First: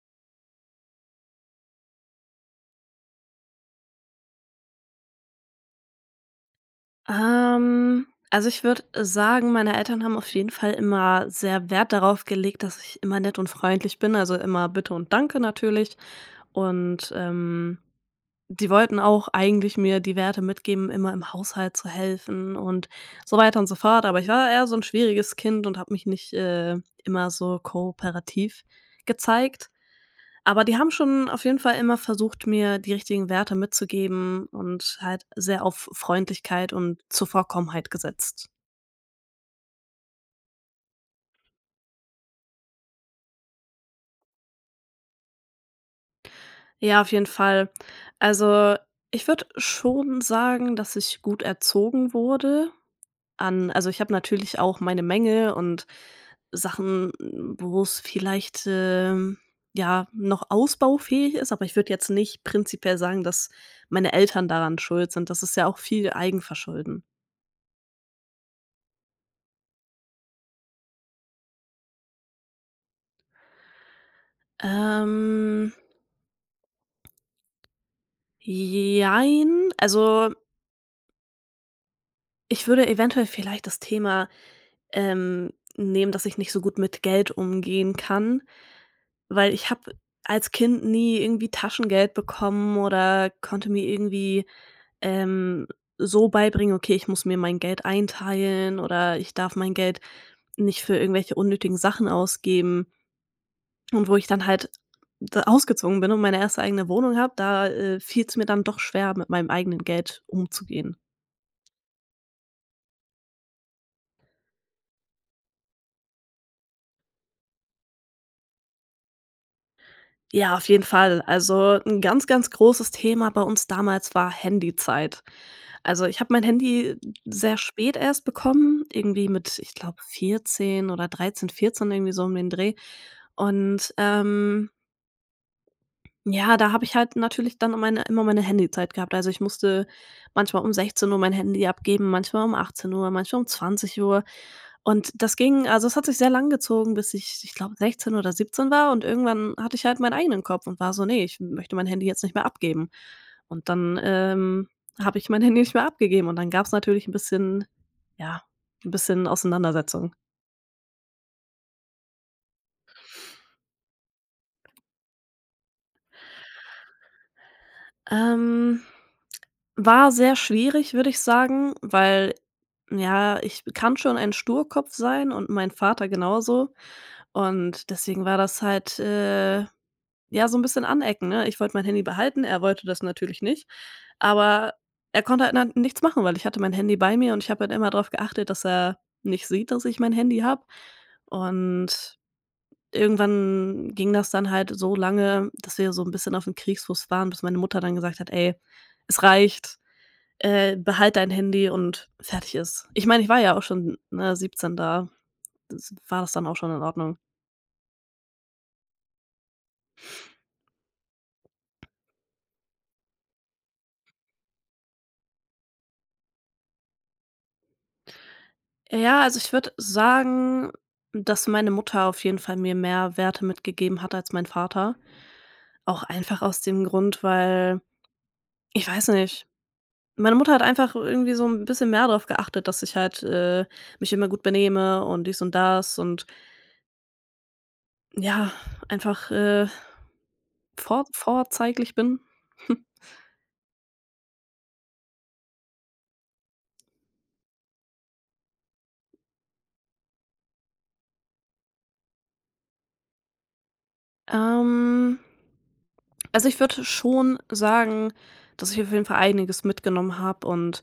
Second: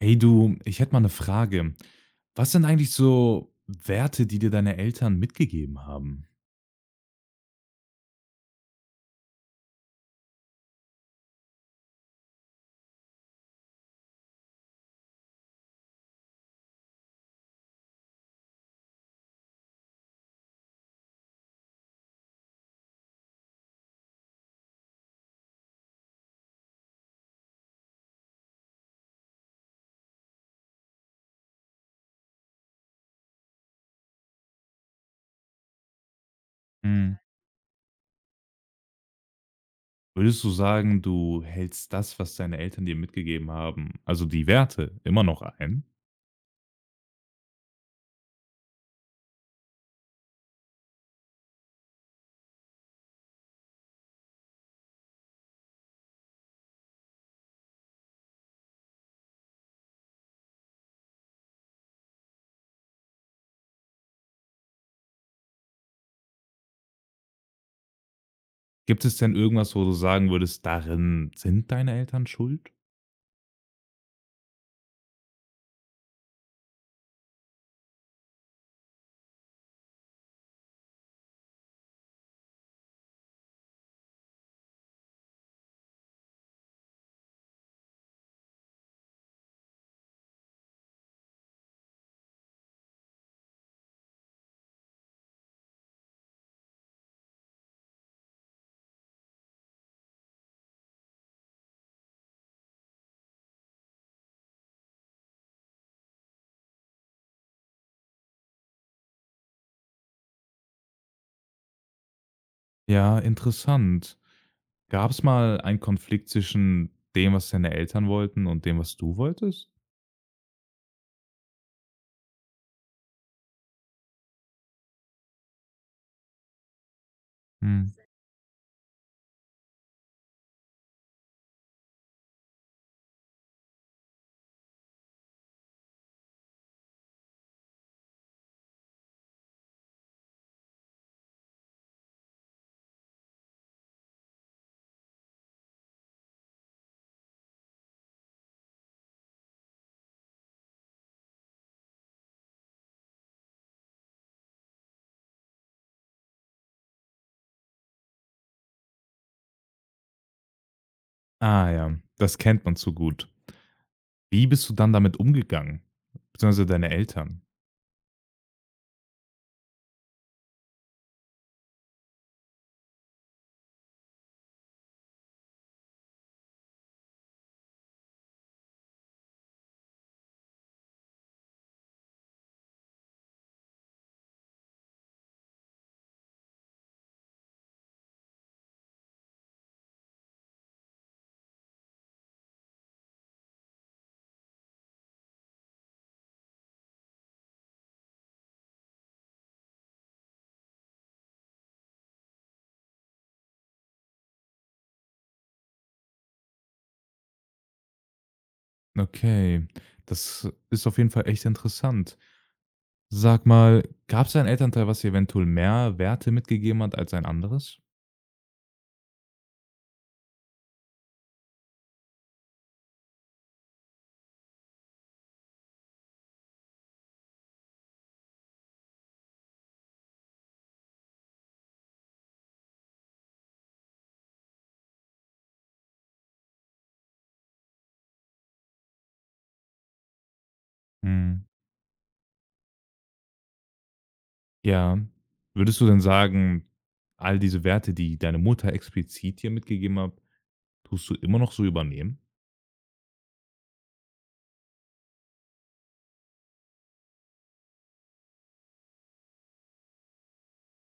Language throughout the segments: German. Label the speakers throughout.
Speaker 1: Hey du, ich hätte mal eine Frage. Was sind eigentlich so Werte, die dir deine Eltern mitgegeben haben?
Speaker 2: Also, ich würde sagen, meine Eltern haben auf jeden Fall immer sehr Wert darauf gelegt, dass ich immer nett und freundlich bin, also, immer Bitte und Danke natürlich. Und, die wollten auch eigentlich mir die Werte mitgeben, immer im Haushalt zu helfen und so weiter und so fort. Aber ich war eher so ein schwieriges Kind und habe mich nicht, immer so kooperativ gezeigt. Aber die haben schon auf jeden Fall immer versucht, mir die richtigen Werte mitzugeben und halt sehr auf Freundlichkeit und
Speaker 1: Hm,
Speaker 2: Zuvorkommenheit gesetzt.
Speaker 1: würdest du sagen, du hältst das, was deine Eltern dir mitgegeben haben, also die Werte, immer noch ein?
Speaker 2: Ja, auf jeden Fall. Also, ich würde schon sagen, dass ich gut erzogen wurde. An also, ich habe natürlich auch meine Mängel und Sachen, wo es vielleicht, ja, noch ausbaufähig ist, aber ich würde jetzt nicht prinzipiell sagen, dass meine Eltern daran schuld sind. Das ist ja auch viel Eigenverschulden.
Speaker 1: Gibt es denn irgendwas, wo du sagen würdest, darin sind deine Eltern schuld?
Speaker 2: Ähm Jein. Also, ich würde eventuell vielleicht das Thema, nehmen, dass ich nicht so gut mit Geld umgehen kann, weil ich habe als Kind nie irgendwie Taschengeld bekommen oder konnte mir irgendwie, ähm, so beibringen: „Okay, ich muss mir mein Geld einteilen oder ich darf mein Geld nicht für irgendwelche unnötigen Sachen ausgeben.“ Und wo ich dann halt da ausgezogen bin und meine erste eigene Wohnung habe, da, fiel es mir dann doch schwer, mit meinem eigenen Geld umzugehen.
Speaker 1: Ja, interessant. Gab es mal einen Konflikt zwischen dem, was deine Eltern wollten, und dem, was du wolltest?
Speaker 2: Ja, auf jeden Fall. Also ein ganz, ganz großes Thema bei uns damals war Handyzeit. Also, ich habe mein Handy sehr
Speaker 1: Hm.
Speaker 2: spät erst bekommen, irgendwie mit, ich glaube, 14 oder 13, 14, irgendwie so um den Dreh. Und, ja, da habe ich halt natürlich dann meine immer meine Handyzeit gehabt. Also, ich musste manchmal um 16 Uhr mein Handy abgeben, manchmal um 18 Uhr, manchmal um 20 Uhr. Und das ging also, es hat sich sehr lang gezogen, bis ich glaube 16 oder 17 war und irgendwann hatte ich halt meinen eigenen Kopf und war so: „Ne, ich möchte mein Handy jetzt nicht mehr abgeben.“ Und dann, habe ich mein Handy nicht mehr abgegeben und dann gab's natürlich 'n bisschen, ja, 'n bisschen Auseinandersetzung.
Speaker 1: Ah ja, das kennt man zu gut. Wie bist du dann damit umgegangen, beziehungsweise deine Eltern?
Speaker 2: Ähm, War sehr schwierig, würde ich sagen, weil, ja, ich kann schon ein Sturkopf sein und mein Vater genauso und deswegen war das halt. Ja, so 'n bisschen anecken, ne? Ich wollte mein Handy behalten, er wollte das natürlich nicht, aber er konnte halt dann nichts machen, weil ich hatte mein Handy bei mir und ich habe halt immer drauf geachtet, dass er nicht sieht, dass ich mein Handy habe. Und irgendwann ging das dann halt so lange, dass wir so 'n bisschen aufm Kriegsfuß waren, bis meine Mutter dann gesagt hat: „Ey, es reicht, behalt dein Handy und fertig ist.“ Ich meine, ich war ja auch schon, ne, 17 da, das war das dann auch schon in Ordnung.
Speaker 1: Okay, das ist auf jeden Fall echt interessant. Sag mal, gab's ein Elternteil, was dir eventuell mehr Werte mitgegeben hat als ein anderes?
Speaker 2: Ja, also ich würde sagen, dass meine Mutter auf jeden Fall mir mehr Werte mitgegeben hat als mein Vater. Auch einfach aus dem Grund, weil ich weiß nicht. Meine Mutter hat einfach irgendwie so ein bisschen mehr darauf geachtet, dass ich halt, mich immer gut benehme und dies und das und ja, einfach, vor
Speaker 1: Hm,
Speaker 2: vorzeiglich bin.
Speaker 1: ja. Würdest du denn sagen, all diese Werte, die deine Mutter explizit dir mitgegeben hat, tust du immer noch so übernehmen?
Speaker 2: Ähm, also, ich würde schon sagen, dass ich auf jeden Fall einiges mitgenommen habe und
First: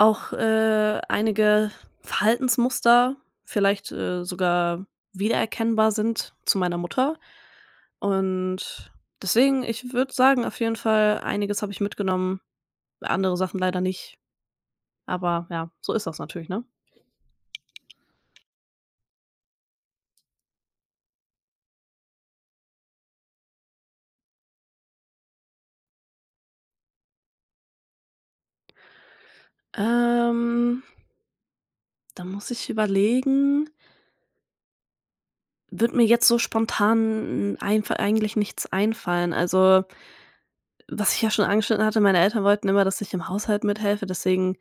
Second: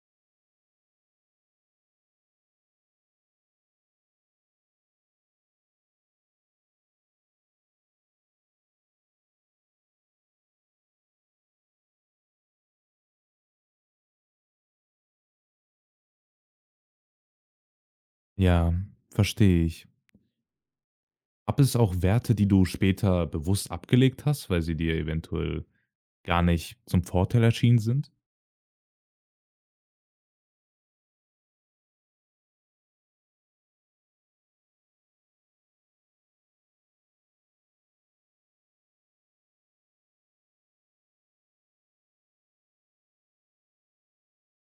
Speaker 2: auch, einige Verhaltensmuster vielleicht, sogar wiedererkennbar sind zu meiner Mutter. Und deswegen, ich würde sagen, auf jeden Fall, einiges habe ich mitgenommen, andere Sachen leider nicht. Aber ja, so ist das natürlich, ne?
Speaker 1: Ja, verstehe ich. Gab es auch Werte, die du später bewusst abgelegt hast, weil sie dir eventuell gar nicht zum Vorteil erschienen sind?
Speaker 2: Ähm, Da muss ich überlegen. Wird mir jetzt so spontan einf eigentlich nichts einfallen. Also, was ich ja schon angeschnitten hatte, meine Eltern wollten immer, dass ich im Haushalt mithelfe, deswegen.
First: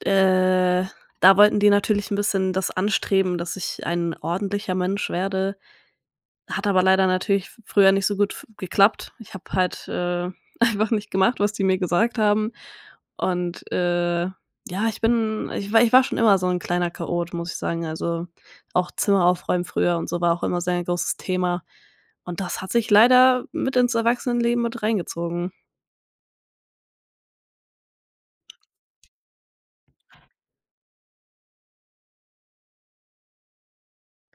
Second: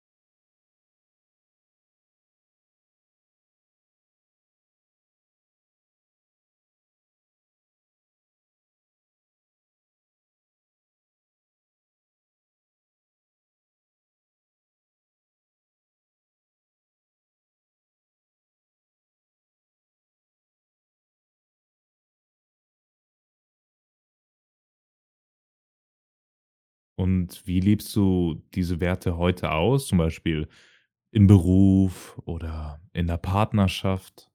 Speaker 2: Äh, Da wollten die natürlich ein bisschen das anstreben, dass ich ein ordentlicher Mensch werde. Hat aber leider natürlich früher nicht so gut f geklappt. Ich habe halt, einfach nicht gemacht, was die mir gesagt haben. Und, ja, ich war schon immer so ein kleiner Chaot, muss ich sagen. Also, auch Zimmer aufräumen früher und so war auch immer sehr ein großes Thema. Und das hat sich leider mit ins Erwachsenenleben mit reingezogen.
Speaker 1: Und wie lebst du diese Werte heute aus? Zum Beispiel im Beruf oder in der Partnerschaft.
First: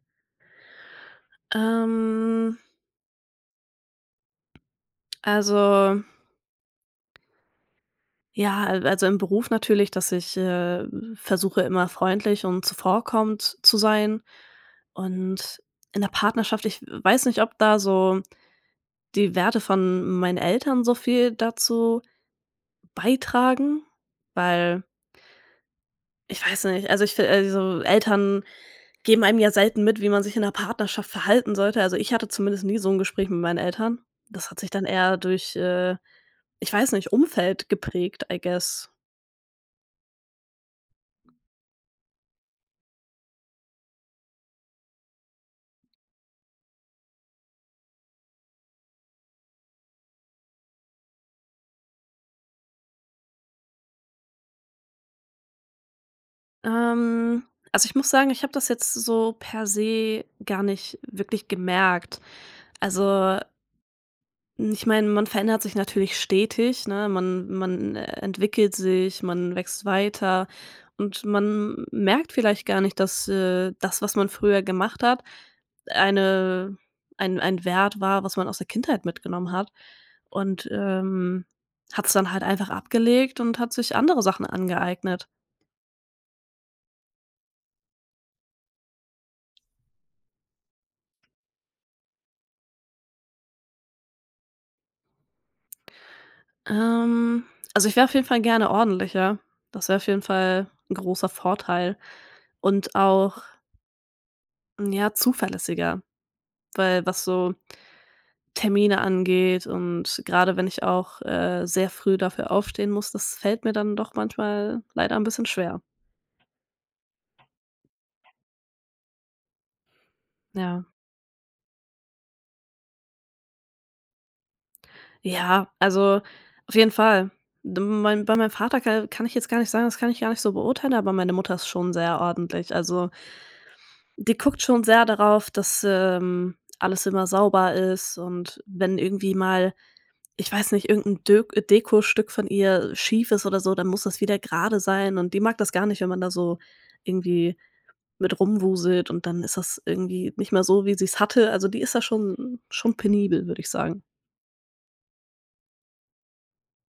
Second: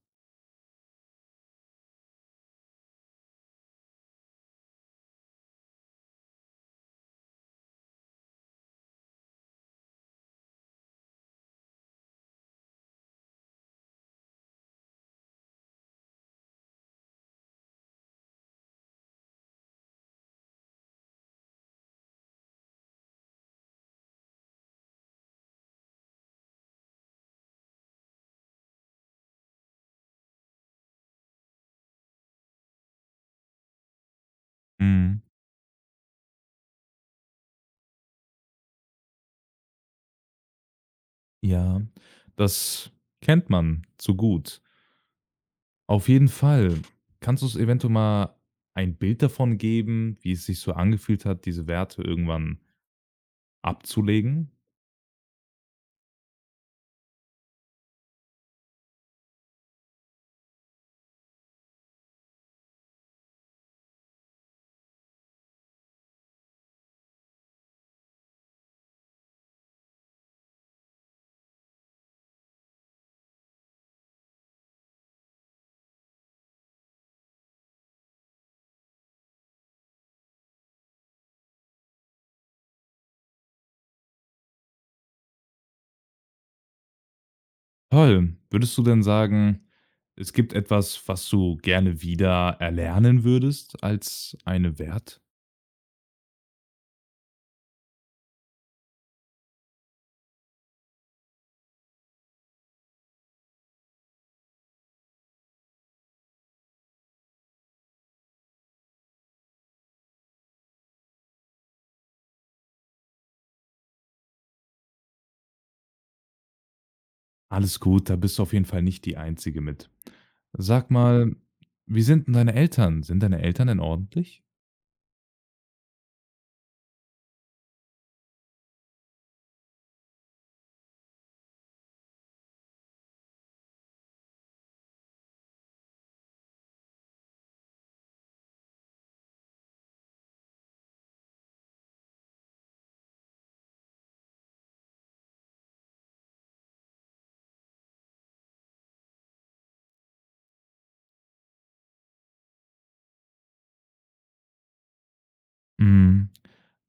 Speaker 2: Ähm, also, ja, al also im Beruf natürlich, dass ich, versuche, immer freundlich und zuvorkommend zu sein. Und in der Partnerschaft, ich weiß nicht, ob da so die Werte von meinen Eltern so viel dazu beitragen, weil ich weiß nicht, also ich fi also Eltern geben einem ja selten mit, wie man sich in der Partnerschaft verhalten sollte. Also, ich hatte zumindest nie so ein Gespräch mit meinen Eltern. Das hat sich dann eher
Speaker 1: Mhm.
Speaker 2: durch, ich weiß nicht, Umfeld geprägt, I guess.
Speaker 1: Ja, das kennt man zu gut. Auf jeden Fall. Kannst du es eventuell mal ein Bild davon geben, wie es sich so angefühlt hat, diese Werte irgendwann abzulegen?
Speaker 2: Ähm, also, ich muss sagen, ich habe das jetzt so per se gar nicht wirklich gemerkt. Also, ich meine, man verändert sich natürlich stetig, ne? Man entwickelt sich, man wächst weiter und man merkt vielleicht gar nicht, dass, das, was man früher gemacht hat, eine ein Wert war, was man aus der Kindheit mitgenommen hat und, hat es dann halt einfach abgelegt und hat sich andere Sachen angeeignet.
Speaker 1: Toll. Würdest du denn sagen, es gibt etwas, was du gerne wieder erlernen würdest als eine Wert?
Speaker 2: Ähm, also, ich wäre auf jeden Fall gerne ordentlicher. Das wäre auf jeden Fall ein großer Vorteil und auch, ja, zuverlässiger, weil was so Termine angeht und gerade wenn ich auch, sehr früh dafür aufstehen muss, das fällt mir dann doch manchmal leider ein bisschen schwer.
Speaker 1: Alles gut, da bist du auf jeden Fall nicht die Einzige mit.
Speaker 2: Ja.
Speaker 1: Sag mal, wie sind denn deine Eltern? Sind deine Eltern denn ordentlich?
Speaker 2: Ja, also, auf jeden Fall. D mein bei meinem Vater ka kann ich jetzt gar nicht sagen, das kann ich gar nicht so beurteilen, aber meine Mutter ist schon sehr ordentlich. Also, die guckt schon sehr darauf, dass, alles immer sauber ist und wenn irgendwie mal, ich weiß nicht, irgendein 'n Dök Dekostück von ihr schief ist oder so, dann muss das wieder gerade sein und die mag das gar nicht, wenn man da so irgendwie mit rumwuselt und dann ist das irgendwie nicht mehr so, wie sie es hatte. Also, die ist da schon penibel, würde ich sagen.
Speaker 1: Hm,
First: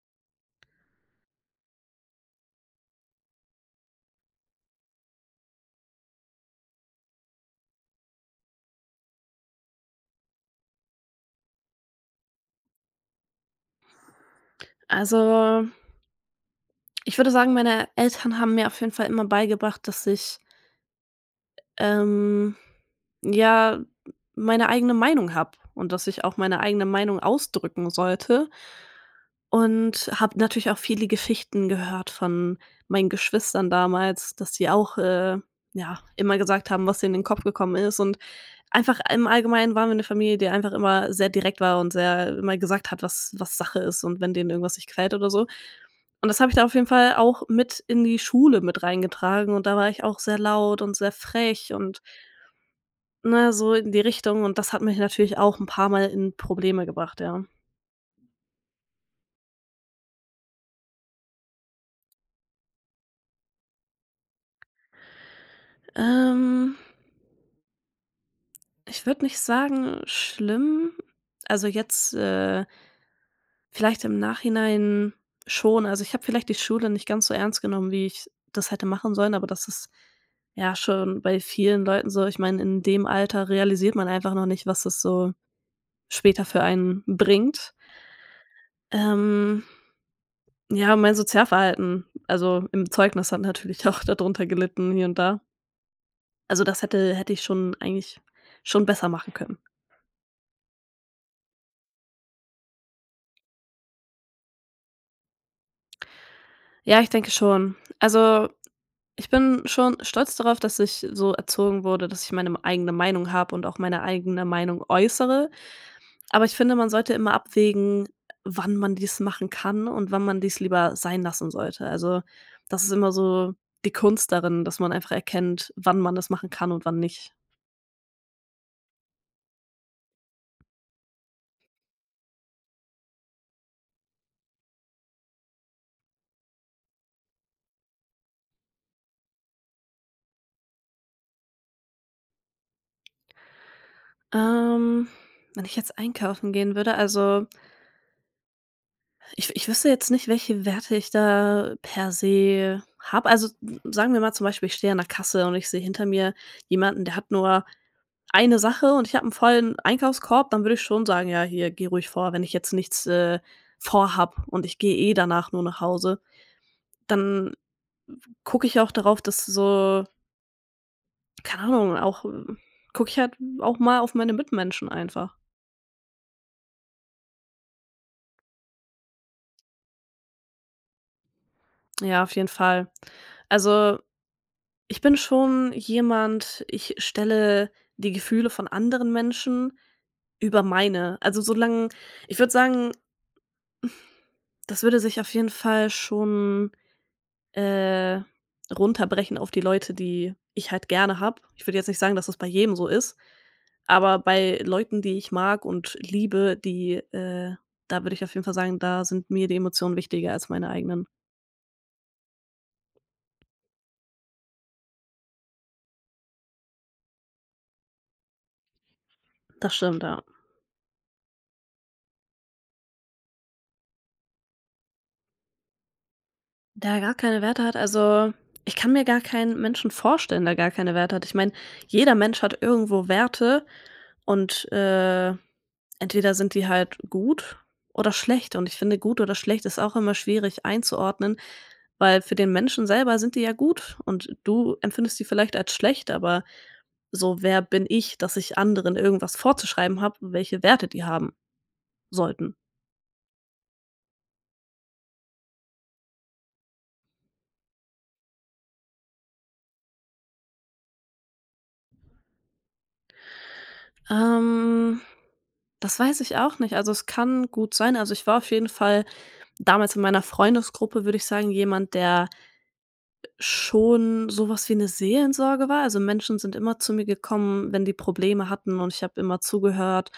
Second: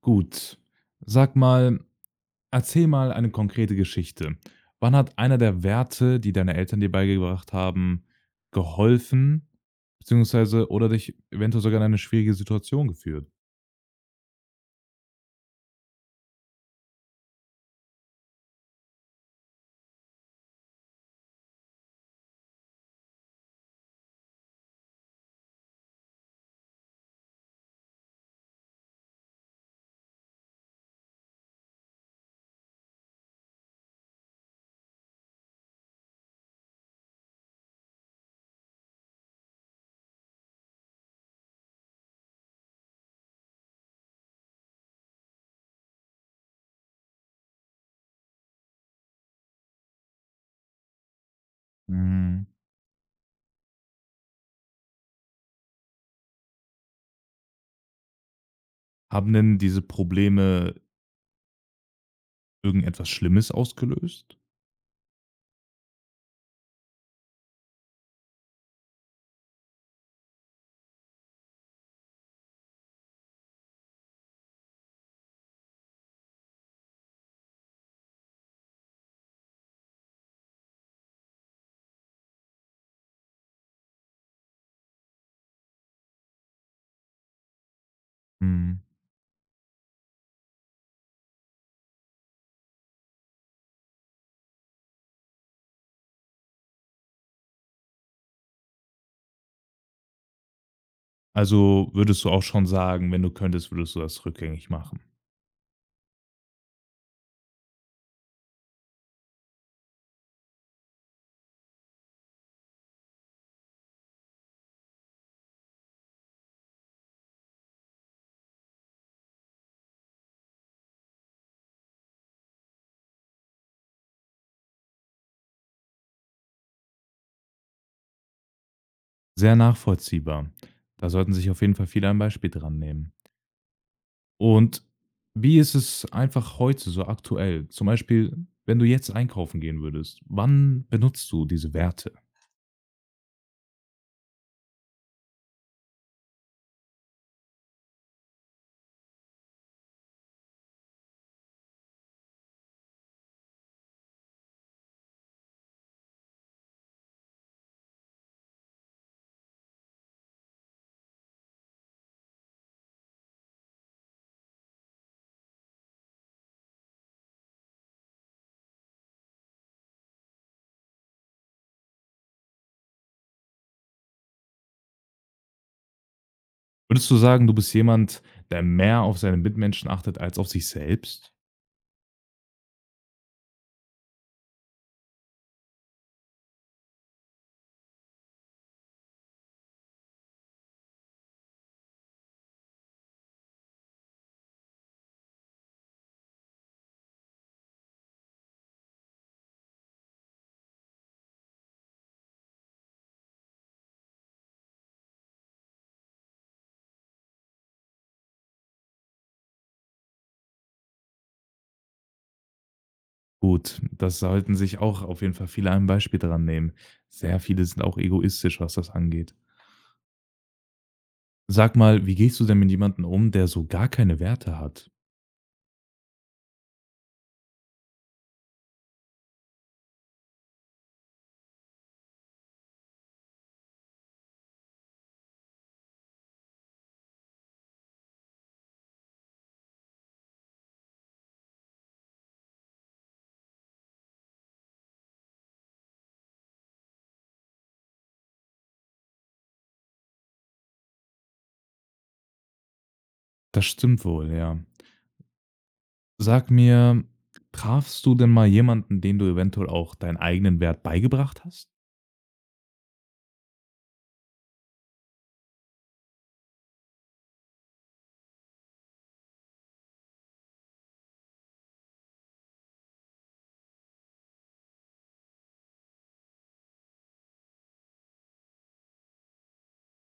Speaker 1: gut. Sag mal, erzähl mal eine konkrete Geschichte. Wann hat einer der Werte, die deine Eltern dir beigebracht haben, geholfen, beziehungsweise oder dich eventuell sogar in eine schwierige Situation geführt?
Speaker 2: Also, ich würde sagen, meine Eltern haben mir auf jeden Fall immer beigebracht, dass ich Ähm, ja, meine eigene Meinung habe und dass ich auch meine eigene Meinung ausdrücken sollte und habe natürlich auch viele Geschichten gehört von meinen Geschwistern damals, dass sie auch, ja, immer gesagt haben, was denen in den Kopf gekommen ist und einfach im Allgemeinen waren wir eine Familie, die einfach immer sehr direkt war und sehr immer gesagt hat, was Sache ist und wenn denen irgendwas nicht gefällt oder so. Und das habe ich da auf jeden Fall auch mit in die Schule mit reingetragen und da war ich auch sehr laut und sehr frech und
Speaker 1: Hm,
Speaker 2: ne, so in die Richtung und das hat mich natürlich auch ein paar Mal in Probleme gebracht, ja.
Speaker 1: haben denn diese Probleme irgendetwas Schlimmes ausgelöst?
Speaker 2: Ähm, Ich würde nicht sagen schlimm, also jetzt, vielleicht im Nachhinein schon. Also, ich habe vielleicht die Schule nicht ganz so ernst genommen, wie ich das hätte machen sollen, aber das ist ja schon bei vielen Leuten so. Ich meine, in dem Alter realisiert man einfach noch nicht, was das so später für einen bringt.
Speaker 1: Hm.
Speaker 2: Ähm, ja, mein Sozialverhalten, also im Zeugnis hat natürlich auch darunter gelitten hier und da. Also, das hätte ich schon eigentlich schon besser machen können.
Speaker 1: Also würdest du auch schon sagen, wenn du könntest, würdest du das rückgängig machen?
Speaker 2: Ja, ich denke schon. Also, ich bin schon stolz darauf, dass ich so erzogen wurde, dass ich meine eigene Meinung habe und auch meine eigene Meinung äußere. Aber ich finde, man sollte immer abwägen, wann man dies machen kann und wann man dies lieber sein lassen sollte. Also, das ist immer so die Kunst darin, dass man einfach erkennt, wann man das machen kann und wann nicht.
Speaker 1: Sehr nachvollziehbar. Da sollten sich auf jeden Fall viele ein Beispiel dran nehmen. Und wie ist es einfach heute so aktuell? Zum Beispiel, wenn du jetzt einkaufen gehen würdest, wann benutzt du diese Werte?
Speaker 2: Ähm, Wenn ich jetzt einkaufen gehen würde, also. Ich wüsste jetzt nicht, welche Werte ich da per se habe. Also, sagen wir mal zum Beispiel, ich stehe an der Kasse und ich sehe hinter mir jemanden, der hat nur eine Sache und ich habe einen vollen Einkaufskorb, dann würde ich schon sagen: „Ja, hier, geh ruhig vor.“ Wenn ich jetzt nichts, vorhabe und ich gehe eh danach nur nach Hause, dann gucke ich auch darauf, dass so keine Ahnung, auch gucke ich halt auch mal auf meine Mitmenschen einfach.
Speaker 1: Würdest du sagen, du bist jemand, der mehr auf seine Mitmenschen achtet als auf sich selbst?
Speaker 2: Ja, auf jeden Fall. Also Ich bin schon jemand, ich stelle die Gefühle von anderen Menschen über meine. Also, solange ich würde sagen, das würde sich auf jeden Fall schon, äh, runterbrechen auf die Leute, die ich halt gerne habe. Ich würde jetzt nicht sagen, dass das bei jedem so ist, aber bei Leuten, die ich mag und liebe, die, da würde ich auf jeden Fall sagen, da sind mir die Emotionen wichtiger als meine eigenen.
Speaker 1: Gut, das sollten sich auch auf jeden Fall viele ein Beispiel dran nehmen. Sehr viele sind auch egoistisch, was das angeht.
Speaker 2: Das stimmt, ja.
Speaker 1: Sag mal, wie gehst du denn mit jemandem um, der so gar keine Werte hat?
Speaker 2: Da er gar keine Werte hat, also, ich kann mir gar keinen Menschen vorstellen, der gar keine Werte hat. Ich meine, jeder Mensch hat irgendwo Werte und, entweder sind die halt gut oder schlecht. Und ich finde, gut oder schlecht ist auch immer schwierig einzuordnen, weil für den Menschen selber sind die ja gut und du empfindest die vielleicht als schlecht, aber so, wer bin ich, dass ich anderen irgendwas vorzuschreiben habe, welche Werte die haben sollten?
Speaker 1: Das stimmt wohl, ja. Sag mir, trafst du denn mal jemanden, dem du eventuell auch deinen eigenen Wert beigebracht hast?
Speaker 2: Ähm, Das weiß ich auch nicht. Also, es kann gut sein. Also, ich war auf jeden Fall damals in meiner Freundesgruppe, würde ich sagen, jemand, der schon sowas wie eine Seelensorge war. Also, Menschen sind immer zu mir gekommen, wenn die Probleme hatten und ich habe immer zugehört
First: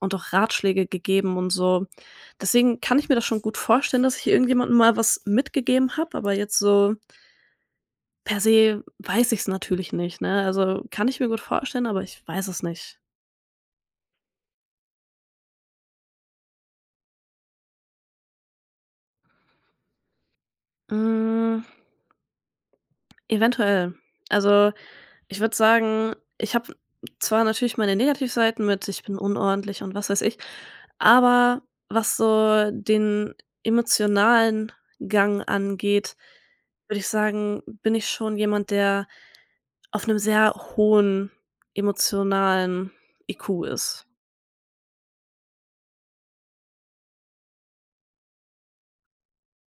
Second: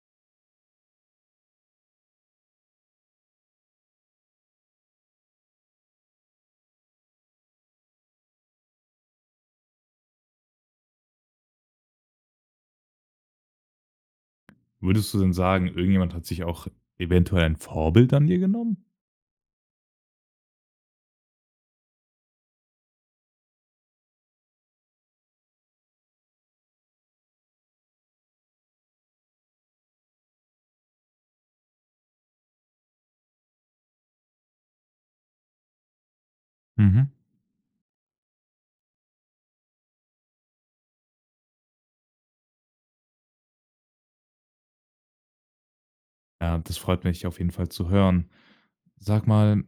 Speaker 2: und auch Ratschläge gegeben und so. Deswegen kann ich mir das schon gut vorstellen, dass ich irgendjemandem mal was mitgegeben habe, aber jetzt so per se weiß ich es natürlich nicht, ne? Also, kann ich mir gut vorstellen, aber ich weiß es nicht.
Speaker 1: Würdest du denn sagen, irgendjemand hat sich auch eventuell ein Vorbild an dir genommen?
Speaker 2: Hm, eventuell. Also Ich würde sagen, ich habe zwar natürlich meine Negativseiten mit, ich bin unordentlich und was weiß ich, aber was so den emotionalen Gang angeht, würde
Speaker 1: Mhm.
Speaker 2: ich sagen, bin ich schon jemand, der auf einem sehr hohen emotionalen IQ ist.
Speaker 1: Ja, das freut mich auf jeden Fall zu hören. Sag mal,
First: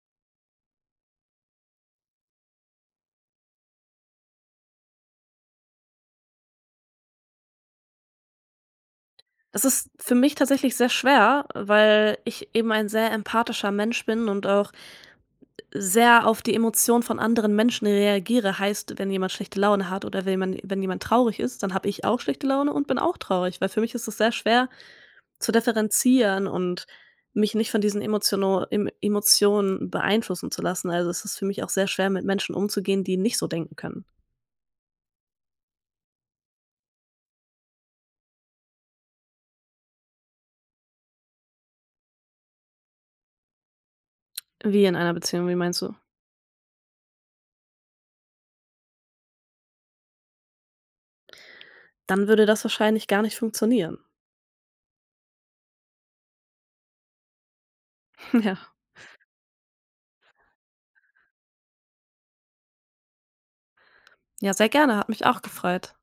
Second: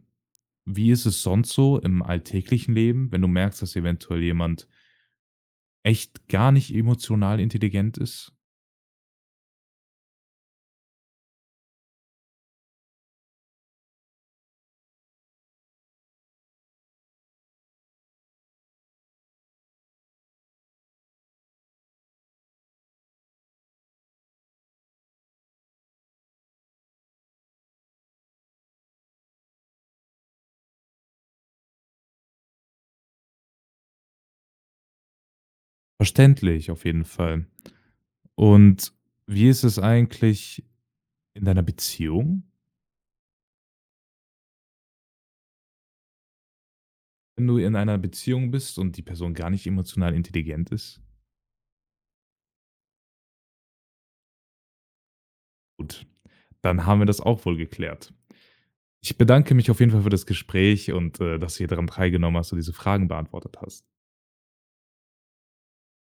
Speaker 1: wie ist es sonst so im alltäglichen Leben, wenn du merkst, dass eventuell jemand echt gar nicht emotional intelligent ist?
Speaker 2: Das ist für mich tatsächlich sehr schwer, weil ich eben ein sehr empathischer Mensch bin und auch sehr auf die Emotionen von anderen Menschen reagiere. Heißt, wenn jemand schlechte Laune hat oder wenn jemand traurig ist, dann habe ich auch schlechte Laune und bin auch traurig, weil für mich ist es sehr schwer zu differenzieren und mich nicht von diesen emotiono em Emotionen beeinflussen zu lassen. Also, es ist für mich auch sehr schwer, mit Menschen umzugehen, die nicht so denken können.
Speaker 1: Verständlich auf jeden Fall. Und wie ist es eigentlich in deiner Beziehung,
Speaker 2: Wie in einer Beziehung, wie meinst du?
Speaker 1: wenn du in einer Beziehung bist und die Person gar nicht emotional intelligent ist?
Speaker 2: Dann würde das wahrscheinlich gar nicht funktionieren.
Speaker 1: Gut, dann haben wir das auch wohl geklärt.
Speaker 2: Ja.
Speaker 1: Ich bedanke mich auf jeden Fall für das Gespräch und, dass du hier daran teilgenommen hast und diese Fragen beantwortet hast.
Speaker 2: Ja, sehr gerne, hat mich auch gefreut.